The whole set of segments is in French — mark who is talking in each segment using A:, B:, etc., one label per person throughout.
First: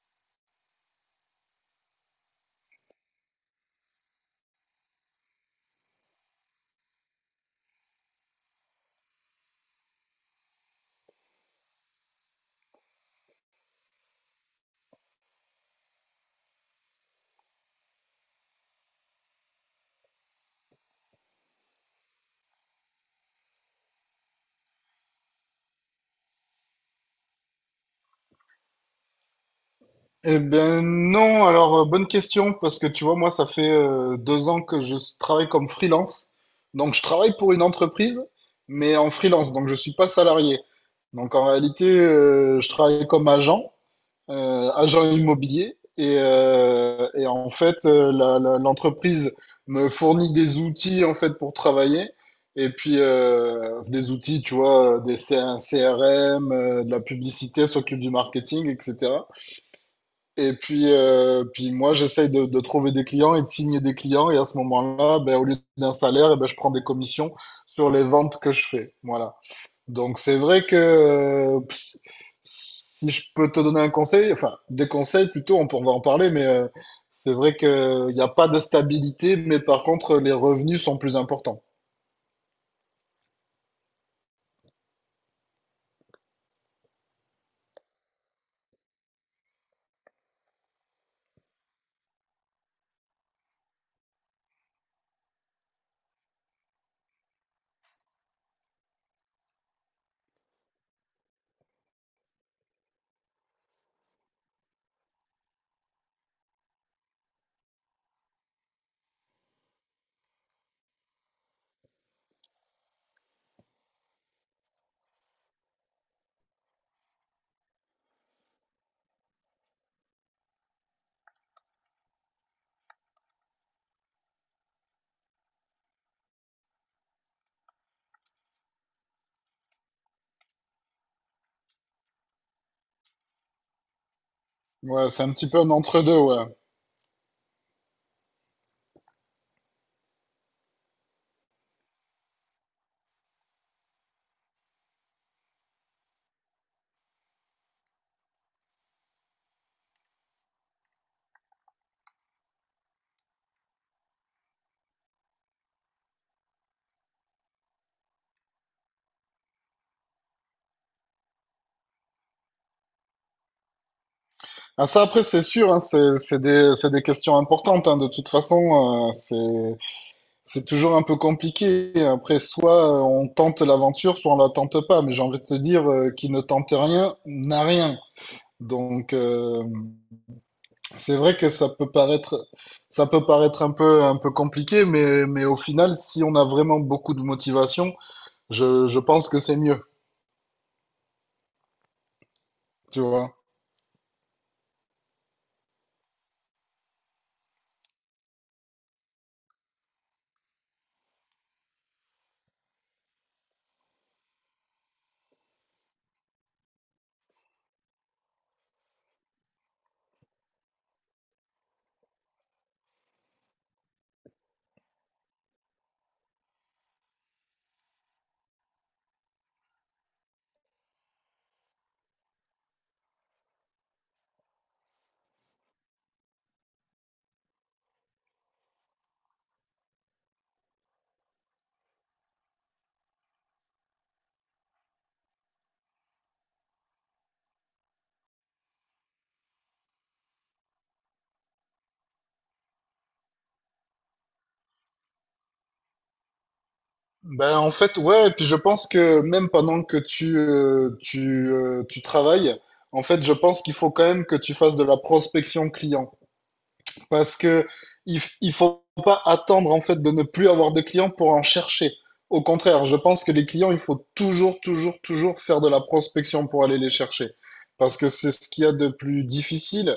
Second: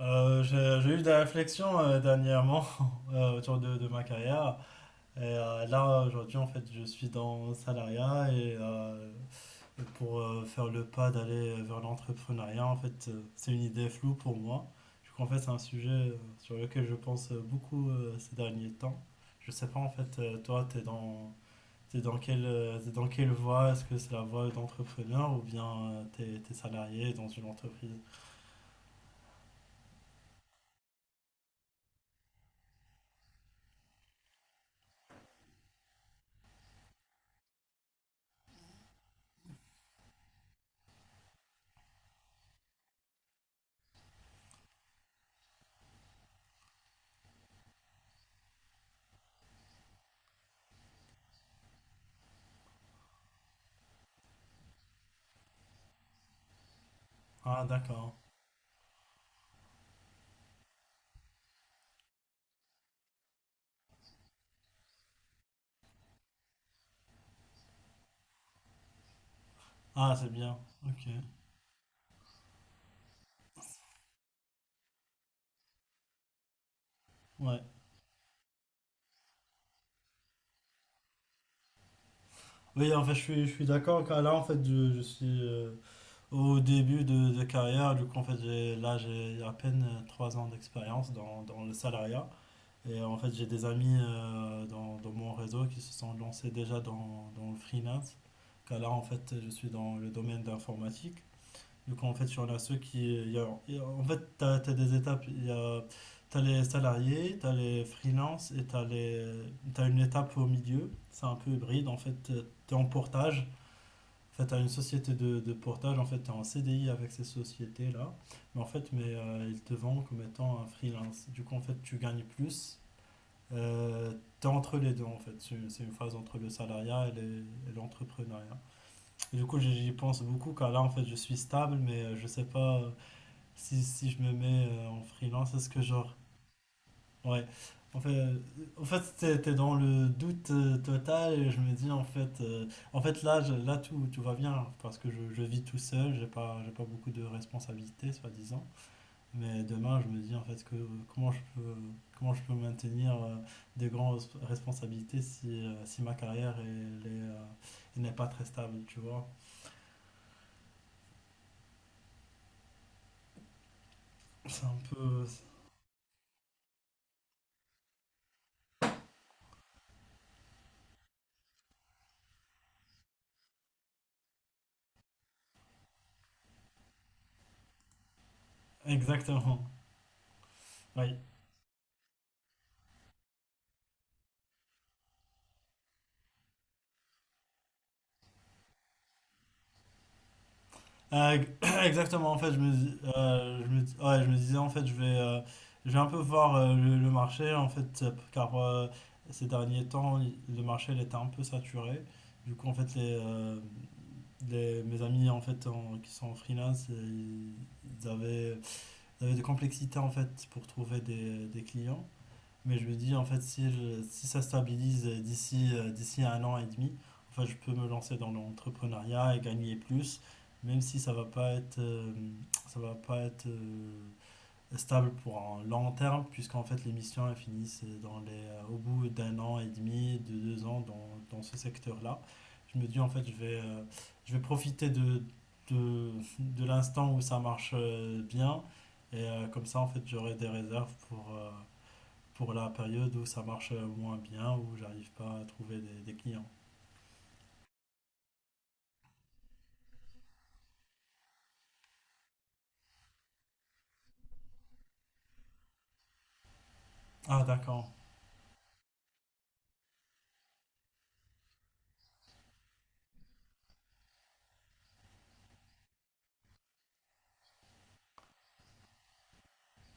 A: J'ai eu des réflexions dernièrement autour de ma carrière. Et là, aujourd'hui, en fait, je suis dans le salariat et pour faire le pas d'aller vers l'entrepreneuriat, en fait, c'est une idée floue pour moi. Du coup, en fait, c'est un sujet sur lequel je pense beaucoup ces derniers temps. Je sais pas, en fait, toi, t'es dans quelle voie? Est-ce que c'est la voie d'entrepreneur ou bien t'es salarié dans une entreprise?
B: Eh ben non, alors bonne question, parce que tu vois, moi, ça fait 2 ans que je travaille comme freelance. Donc, je travaille pour une entreprise, mais en freelance, donc je suis pas salarié. Donc, en réalité, je travaille comme agent, agent immobilier, et en fait, l'entreprise me fournit des outils, en fait, pour travailler. Et puis, des outils, tu vois, un CRM, de la
A: Ah,
B: publicité, s'occupe du
A: d'accord.
B: marketing, etc. Et puis moi, j'essaye de trouver des clients et de signer des clients. Et à ce moment-là, ben, au lieu d'un salaire, eh ben, je prends des commissions sur les ventes que je fais. Voilà.
A: Ah,
B: Donc,
A: c'est
B: c'est
A: bien.
B: vrai que
A: Ok.
B: si je peux te donner un conseil, enfin, des conseils plutôt, on va en parler, mais c'est vrai
A: Ouais.
B: qu'il n'y a pas de stabilité, mais par contre, les revenus sont plus importants.
A: Oui, en fait, je suis d'accord. Car là, en fait, je suis au début de carrière. Du coup, en fait, là, j'ai à peine 3 ans d'expérience dans le salariat. Et en fait, j'ai des amis dans mon réseau qui se sont lancés déjà dans le freelance. Car là, en fait, je suis dans le domaine d'informatique. Du coup en fait, sur y en a ceux qui. En fait, des étapes. T'as les salariés, tu as les freelances et t'as une étape au milieu. C'est un peu hybride. En fait, tu es en portage. En fait, tu as une société de portage. En fait, tu es en CDI avec ces sociétés-là. Mais en fait, ils te vendent comme étant un freelance. Du coup, en fait, tu gagnes plus. Euh, Tu es entre les deux, en fait. C'est une phase entre le salariat et l'entrepreneuriat. Et du coup, j'y pense beaucoup car là, en fait, je suis stable, mais je sais pas. Si je me mets en
B: Ouais, c'est un petit
A: freelance,
B: peu
A: est-ce
B: un
A: que
B: entre-deux,
A: genre...
B: ouais.
A: Ouais. En fait, t'es dans le doute total et je me dis en fait, là, là tout va bien parce que je vis tout seul, j'ai pas beaucoup de responsabilités soi-disant. Mais demain, je me dis en fait que comment je peux, comment je peux maintenir des grandes responsabilités si ma carrière est, euh, elle n'est pas très stable, tu vois. C'est un
B: Ah, ça, après,
A: peu...
B: c'est sûr, hein, c'est des questions importantes, hein, de toute façon. C'est toujours un peu compliqué. Après, soit on tente l'aventure, soit on la tente pas. Mais j'ai envie de te dire, qui ne tente rien n'a rien. Donc,
A: Exactement.
B: c'est
A: Oui.
B: vrai que ça peut paraître un peu compliqué, mais au final, si on a vraiment beaucoup de motivation, je pense que c'est mieux,
A: Euh, exactement, en fait,
B: tu vois.
A: ouais, je me disais, en fait, je vais un peu voir le marché, en fait, car ces derniers temps, le marché, il était un peu saturé. Du coup, en fait, mes amis, en fait, qui sont en freelance, ils avaient, ils avaient des complexités, en fait, pour trouver des clients. Mais je me dis, en fait, si ça stabilise d'ici à 1 an et demi, en fait, je peux me lancer dans l'entrepreneuriat et gagner plus, même si ça va pas être, ça va pas être stable pour un long terme, puisqu'en fait, les missions elles finissent au bout d'1 an et demi, de deux ans dans ce secteur-là. Je me dis, en fait, je vais profiter de, de l'instant où ça marche bien. Et comme ça, en fait, j'aurai des réserves pour la période où ça marche moins bien, où j'arrive pas à trouver des clients.
B: Ben, en fait, ouais, et puis je pense que même pendant que tu travailles, en fait, je pense qu'il faut quand même que tu fasses de la prospection client. Parce
A: Ah,
B: que
A: d'accord.
B: il faut pas attendre en fait de ne plus avoir de clients pour en chercher. Au contraire, je pense que les clients, il faut toujours, toujours, toujours faire de la prospection pour aller les chercher. Parce que c'est ce qu'il y a de plus difficile.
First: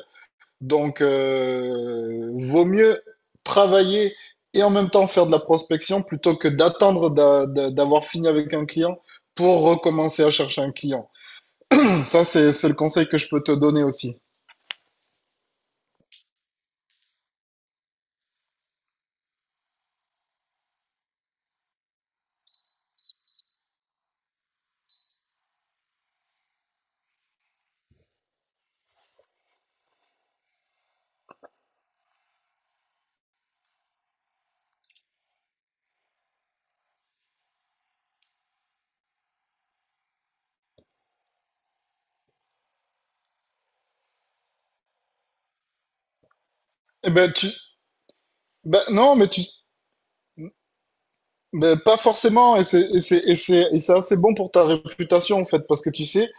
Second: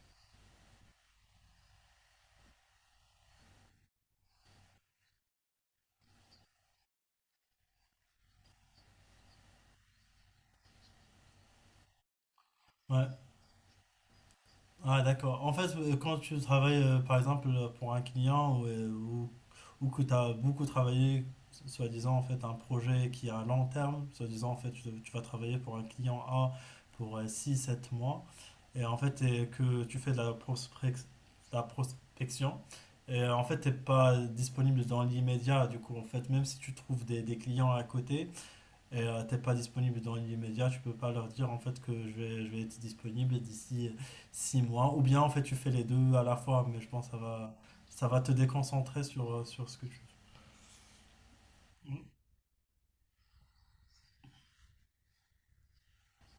B: Donc, vaut mieux travailler et en même temps faire de la prospection plutôt que d'attendre d'avoir fini avec un client pour recommencer à chercher un client. Ça, c'est le
A: Ouais.
B: conseil que je peux te donner aussi.
A: Ah, d'accord. En fait, quand tu travailles, par exemple, pour un client ou que tu as beaucoup travaillé, soi-disant, en fait, un projet qui est à long terme, soi-disant, en fait, tu vas travailler pour un client A pour six sept mois, et en fait, et que tu fais de la prospection, et en fait, tu n'es pas disponible dans l'immédiat, du coup, en fait, même si tu trouves des clients à côté, et t'es pas disponible dans l'immédiat, tu peux pas leur dire en fait que je vais être disponible d'ici 6 mois. Ou bien en fait tu fais les deux à la fois, mais je pense
B: Eh
A: que
B: ben, tu...
A: ça va te
B: ben,
A: déconcentrer
B: non, mais tu,
A: sur ce que tu
B: Mais pas forcément, et c'est assez bon pour ta réputation en fait, parce que tu sais,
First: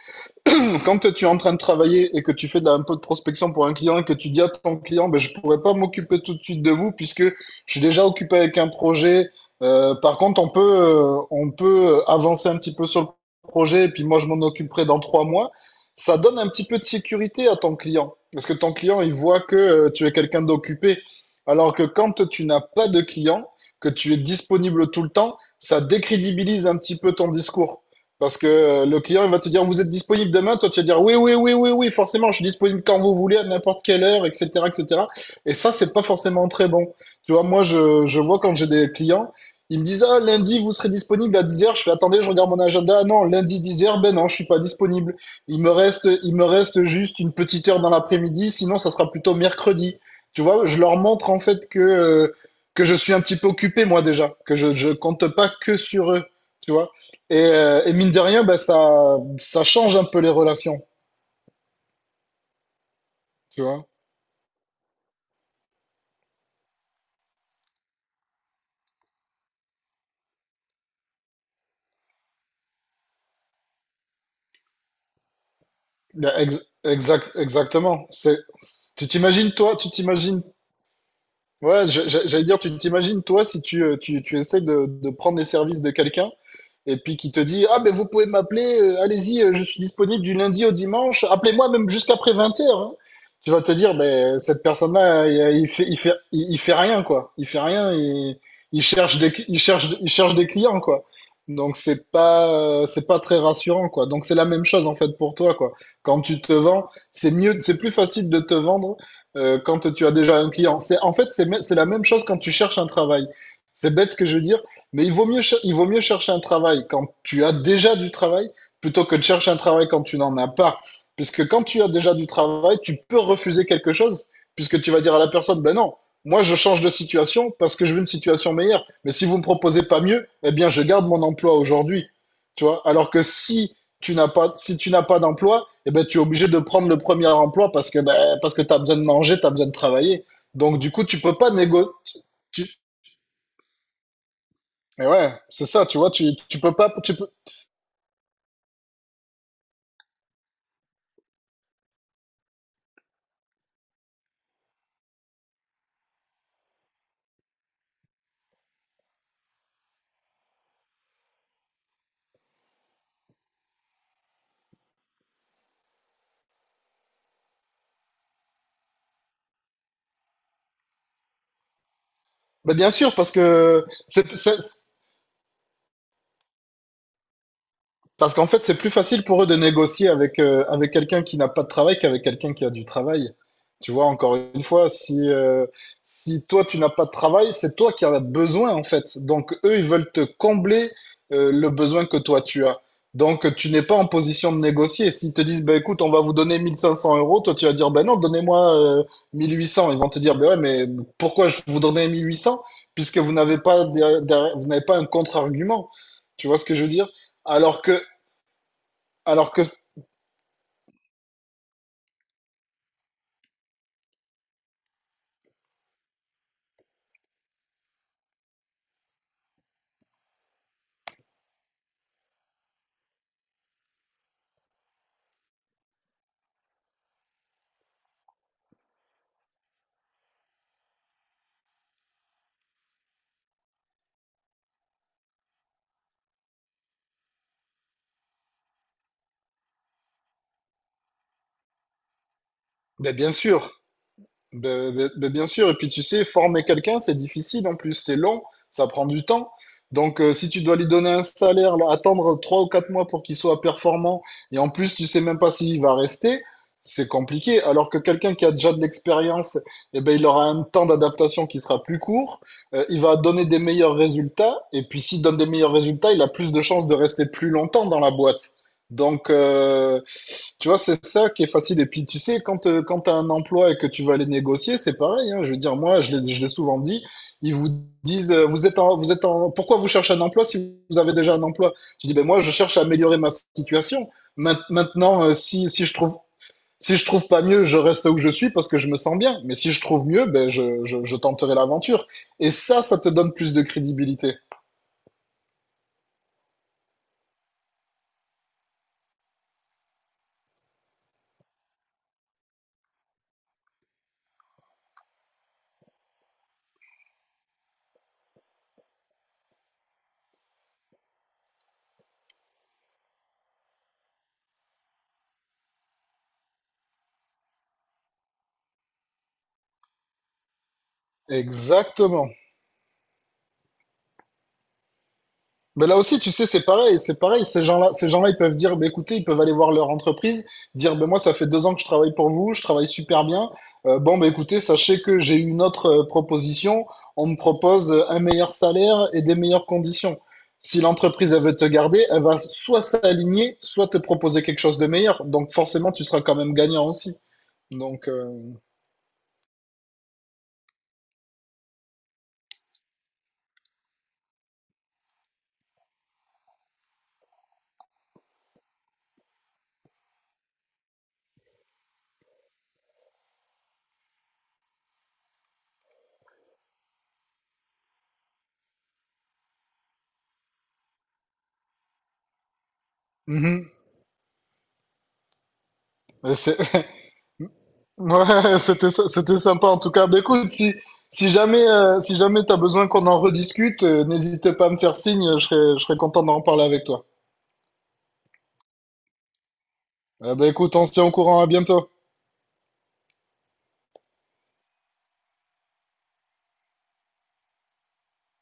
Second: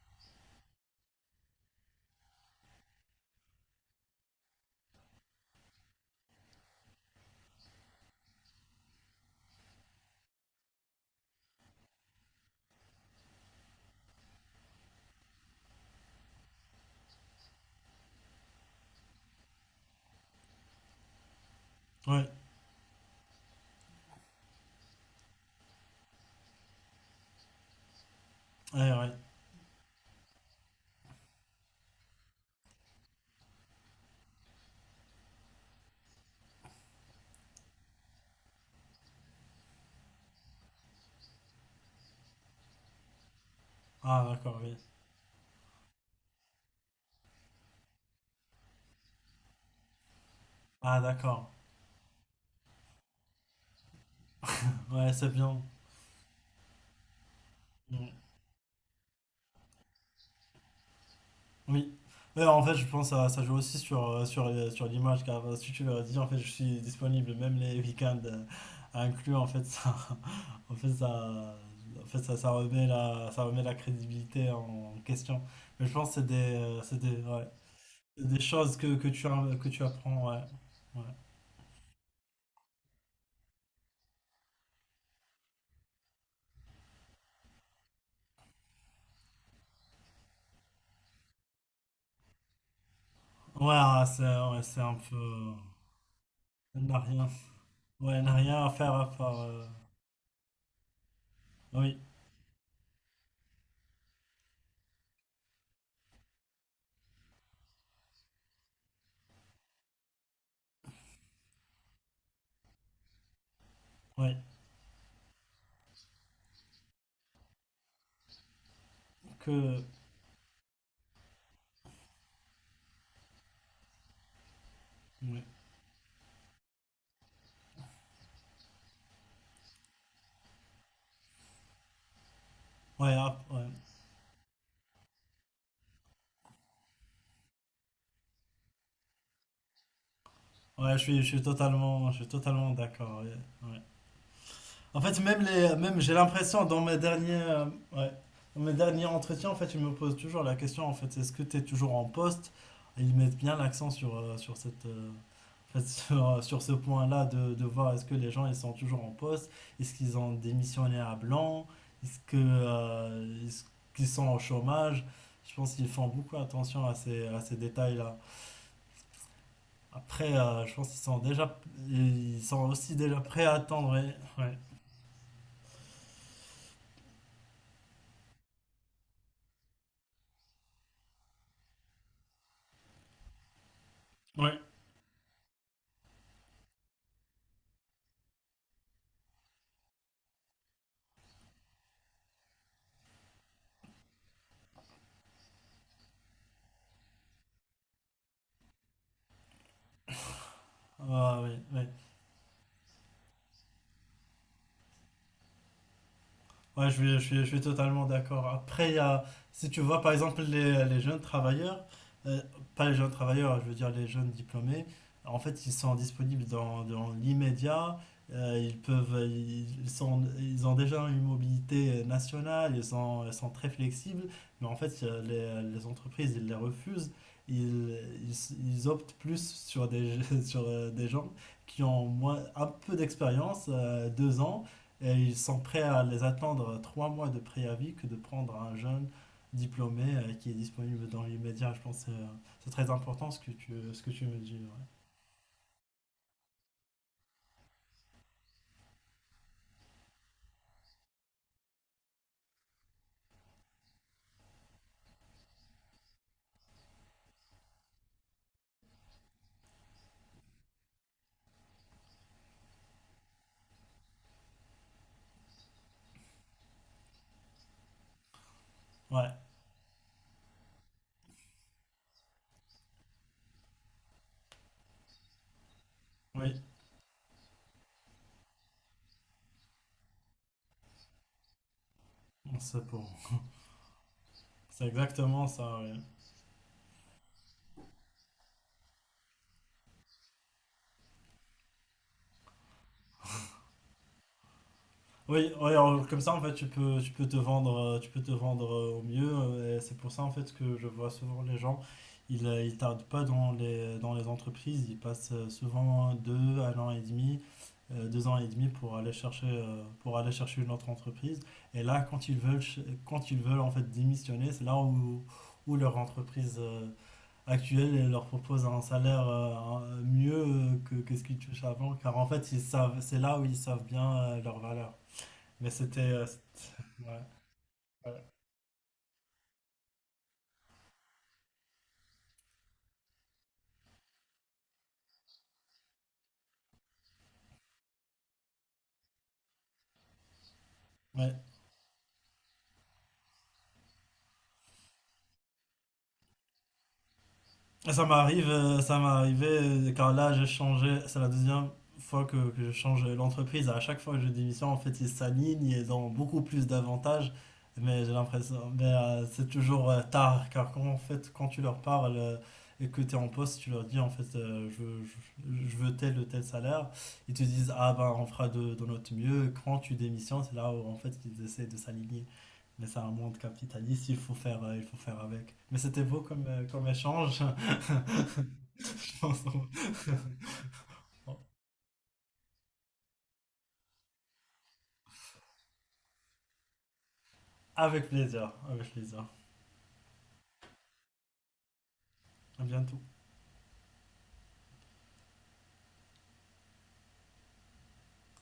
B: quand tu es en train de travailler et que tu fais un peu de prospection pour un client et que tu dis à ton client, ben, je ne pourrais pas m'occuper tout de suite de vous puisque je suis déjà occupé avec un projet. Par contre, on peut avancer un petit peu sur le projet et puis moi, je m'en occuperai dans 3 mois. Ça donne un petit peu de sécurité à ton client parce que ton client, il voit que tu es quelqu'un d'occupé. Alors que
A: fais.
B: quand
A: Ouais,
B: tu n'as pas de client, que tu es disponible tout le temps, ça décrédibilise un petit peu ton discours. Parce que
A: ouais,
B: le
A: ouais.
B: client, il va te dire, vous êtes disponible demain. Toi, tu vas dire, oui, oui, oui, oui, oui, forcément, je suis disponible quand vous voulez, à n'importe quelle heure, etc., etc. Et cetera. Et ça, c'est pas forcément très bon. Tu vois, moi, je vois quand j'ai des clients, ils me disent, ah, lundi, vous serez disponible à 10h. Je fais, attendez, je regarde mon agenda. Ah non, lundi 10h, ben
A: Ah
B: non, je suis pas
A: d'accord, oui.
B: disponible. Il me reste juste une petite heure dans l'après-midi. Sinon, ça sera plutôt mercredi. Tu vois, je leur
A: Ah
B: montre, en
A: d'accord.
B: fait, que je suis un petit peu occupé, moi, déjà. Que je
A: Ouais, c'est
B: compte pas
A: bien.
B: que sur eux. Tu vois. Et
A: Mm.
B: mine de rien, ben, ça change un peu les relations,
A: Oui. Mais en fait, je pense que ça joue
B: tu
A: aussi
B: vois.
A: sur l'image, car si tu leur dis, en fait, je suis disponible même les week-ends à inclure, en fait, ça, ça remet ça remet la crédibilité en question. Mais je pense que
B: Ben,
A: c'est des, ouais,
B: exactement.
A: c'est des choses
B: Tu t'imagines,
A: que
B: toi,
A: tu
B: tu
A: apprends, ouais.
B: t'imagines.
A: Ouais,
B: Ouais, j'allais dire, tu t'imagines, toi, si tu essaies de prendre les services de quelqu'un. Et puis qui te dit ah, mais vous pouvez m'appeler, allez-y, je suis disponible du lundi au dimanche, appelez-moi même jusqu'après 20h. Tu vas
A: ouais,
B: te dire
A: ah,
B: ben, cette
A: c'est un peu...
B: personne-là, il fait
A: Elle n'a
B: rien,
A: rien,
B: quoi. Il fait rien,
A: ouais, elle n'a
B: il,
A: rien à
B: il
A: faire à
B: cherche, des,
A: part...
B: il, cherche, il cherche des clients, quoi. Donc,
A: oui,
B: c'est pas très rassurant, quoi. Donc, c'est la même chose, en fait, pour toi, quoi. Quand tu te vends, c'est mieux, c'est plus facile de te vendre quand tu as déjà un client. C'est, en fait, c'est, me- c'est la même chose quand tu cherches un travail. C'est bête ce que
A: oui,
B: je veux dire, mais il vaut mieux chercher un travail quand tu as déjà du travail plutôt que de chercher un
A: que...
B: travail quand tu n'en as pas. Puisque quand tu as déjà du travail, tu peux refuser quelque chose, puisque tu vas dire à la
A: Ouais,
B: personne, ben non, moi je change de situation parce que je veux une situation meilleure. Mais si vous me proposez pas mieux, eh bien je garde mon emploi aujourd'hui. Tu vois? Alors
A: ouais,
B: que
A: ah, ouais.
B: si tu n'as pas d'emploi, eh ben tu es obligé de prendre le premier emploi parce que tu as besoin de manger, tu as besoin de travailler. Donc du
A: Ouais,
B: coup, tu peux pas négo-
A: je suis
B: tu,
A: totalement d'accord. Ouais, ouais. En
B: mais
A: fait,
B: ouais, c'est ça, tu
A: même
B: vois,
A: j'ai
B: tu
A: l'impression
B: peux pas, tu peux,
A: ouais, dans mes derniers entretiens, en fait, ils me posent toujours la question, en fait, est-ce que tu es toujours en poste? Et ils mettent bien l'accent en fait, sur ce point-là de voir est-ce que les gens ils sont toujours en poste, est-ce qu'ils ont démissionné à blanc, est-ce qu'ils sont au chômage? Je pense qu'ils font beaucoup attention à ces détails-là. Après, je pense ils sont
B: bah bien
A: aussi
B: sûr.
A: déjà
B: parce
A: prêts à
B: que
A: attendre. Ouais,
B: c'est,
A: ouais,
B: c'est- Parce qu'en fait, c'est plus facile pour eux de négocier avec, avec quelqu'un qui n'a pas de travail qu'avec quelqu'un qui a du travail. Tu vois, encore
A: ouais.
B: une fois, si toi, tu n'as pas de travail, c'est toi qui en as besoin, en fait. Donc, eux, ils veulent te combler le besoin que toi, tu as. Donc, tu n'es pas en position de négocier. S'ils te disent, ben écoute, on va vous donner 1 500 euros, toi, tu vas dire, ben non, donnez-moi 1 800. Ils vont te dire, ben ouais, mais
A: Ah,
B: pourquoi
A: oui,
B: je vous
A: oui.
B: donner 1 800. Puisque vous n'avez pas, vous n'avez pas un contre-argument. Tu vois ce que je
A: Ouais,
B: veux dire?
A: je suis
B: Alors que
A: totalement d'accord. Après,
B: alors que,
A: si tu vois par exemple les jeunes travailleurs, euh, pas les jeunes travailleurs, je veux dire les jeunes diplômés, en fait, ils sont disponibles dans l'immédiat. Ils peuvent, ils sont, ils ont déjà une mobilité nationale, ils sont très flexibles, mais en fait, les entreprises, ils les refusent. Ils, Ils optent plus sur des gens qui ont un peu d'expérience, 2 ans et ils sont prêts à les attendre 3 mois de préavis que de prendre un jeune diplômé qui est disponible dans l'immédiat. Je pense c'est très
B: ben
A: important
B: bien sûr,
A: ce que tu me dis. Ouais.
B: ben bien sûr. Et puis tu sais, former quelqu'un, c'est difficile en plus, c'est long, ça prend du temps. Donc si tu dois lui donner un salaire, là, attendre 3 ou 4 mois pour qu'il soit performant, et en plus tu sais même pas s'il va rester, c'est compliqué. Alors que quelqu'un qui a déjà de l'expérience, eh ben, il aura un temps d'adaptation qui sera plus court, il va donner des meilleurs résultats, et puis s'il donne des meilleurs résultats, il a plus de chances de rester plus longtemps dans la boîte. Donc,
A: Ouais,
B: euh, Tu vois, c'est ça qui est facile. Et puis, tu sais, quand tu as un emploi et que tu vas aller négocier, c'est pareil, hein. Je veux dire, moi, je l'ai
A: oui,
B: souvent dit, ils vous disent, pourquoi vous cherchez un emploi si vous avez déjà un emploi? Je dis, ben moi, je cherche
A: c'est
B: à
A: bon.
B: améliorer ma situation. Main-
A: C'est
B: Maintenant, euh,
A: exactement
B: si,
A: ça.
B: si
A: Ouais.
B: je trouve, si je trouve pas mieux, je reste où je suis parce que je me sens bien. Mais si je trouve mieux, ben je tenterai l'aventure. Et ça te donne plus de crédibilité.
A: Oui, ouais, alors, comme ça en fait tu peux te vendre au mieux, et c'est pour ça en fait que je vois souvent les gens, ils tardent pas dans les entreprises, ils passent souvent deux 1 an et demi, 2 ans et demi pour aller chercher une autre entreprise, et là quand ils veulent en fait démissionner, c'est là où leur entreprise actuelle elle leur propose un salaire, mieux que ce qu'ils touchaient avant, car en
B: Exactement.
A: fait ils savent c'est là où ils savent bien leur valeur, mais
B: Mais là
A: c'était.
B: aussi, tu sais, c'est pareil, c'est
A: Ouais,
B: pareil. Ces
A: ouais,
B: gens-là, ils peuvent dire, bah, écoutez, ils peuvent aller voir leur entreprise, dire, ben moi, ça fait 2 ans que je travaille pour vous, je travaille super bien. Bon, bah, écoutez, sachez que j'ai une autre proposition. On me propose un meilleur salaire et des meilleures conditions. Si l'entreprise,
A: ouais.
B: elle veut te garder, elle va soit s'aligner, soit te proposer quelque chose de meilleur. Donc, forcément, tu seras quand même gagnant aussi.
A: Et
B: Donc, euh,
A: ça m'est arrivé quand là j'ai changé. C'est la deuxième fois que je change l'entreprise. À chaque fois que je démissionne, en fait, ils s'alignent et ils ont beaucoup plus d'avantages. Mais j'ai l'impression. Mais c'est toujours tard. Car quand tu leur parles et que tu es en poste, tu leur dis en fait, je veux tel ou tel salaire. Ils te disent, ah ben, on fera de notre mieux. Quand tu démissionnes, c'est là où en fait ils essaient de s'aligner. Mais c'est un monde
B: mhm.
A: capitaliste, il faut faire avec. Mais c'était beau
B: Euh, C'est-
A: comme échange.
B: Ouais, c'était sy-
A: Je
B: c'était
A: pense.
B: sympa en tout cas. Bah, écoute, si jamais t'as besoin qu'on en rediscute, n'hésite pas à me faire signe, je serais content d'en parler avec toi.
A: Avec plaisir, avec plaisir.
B: Bah écoute, on se tient au courant, à bientôt.
A: À bientôt.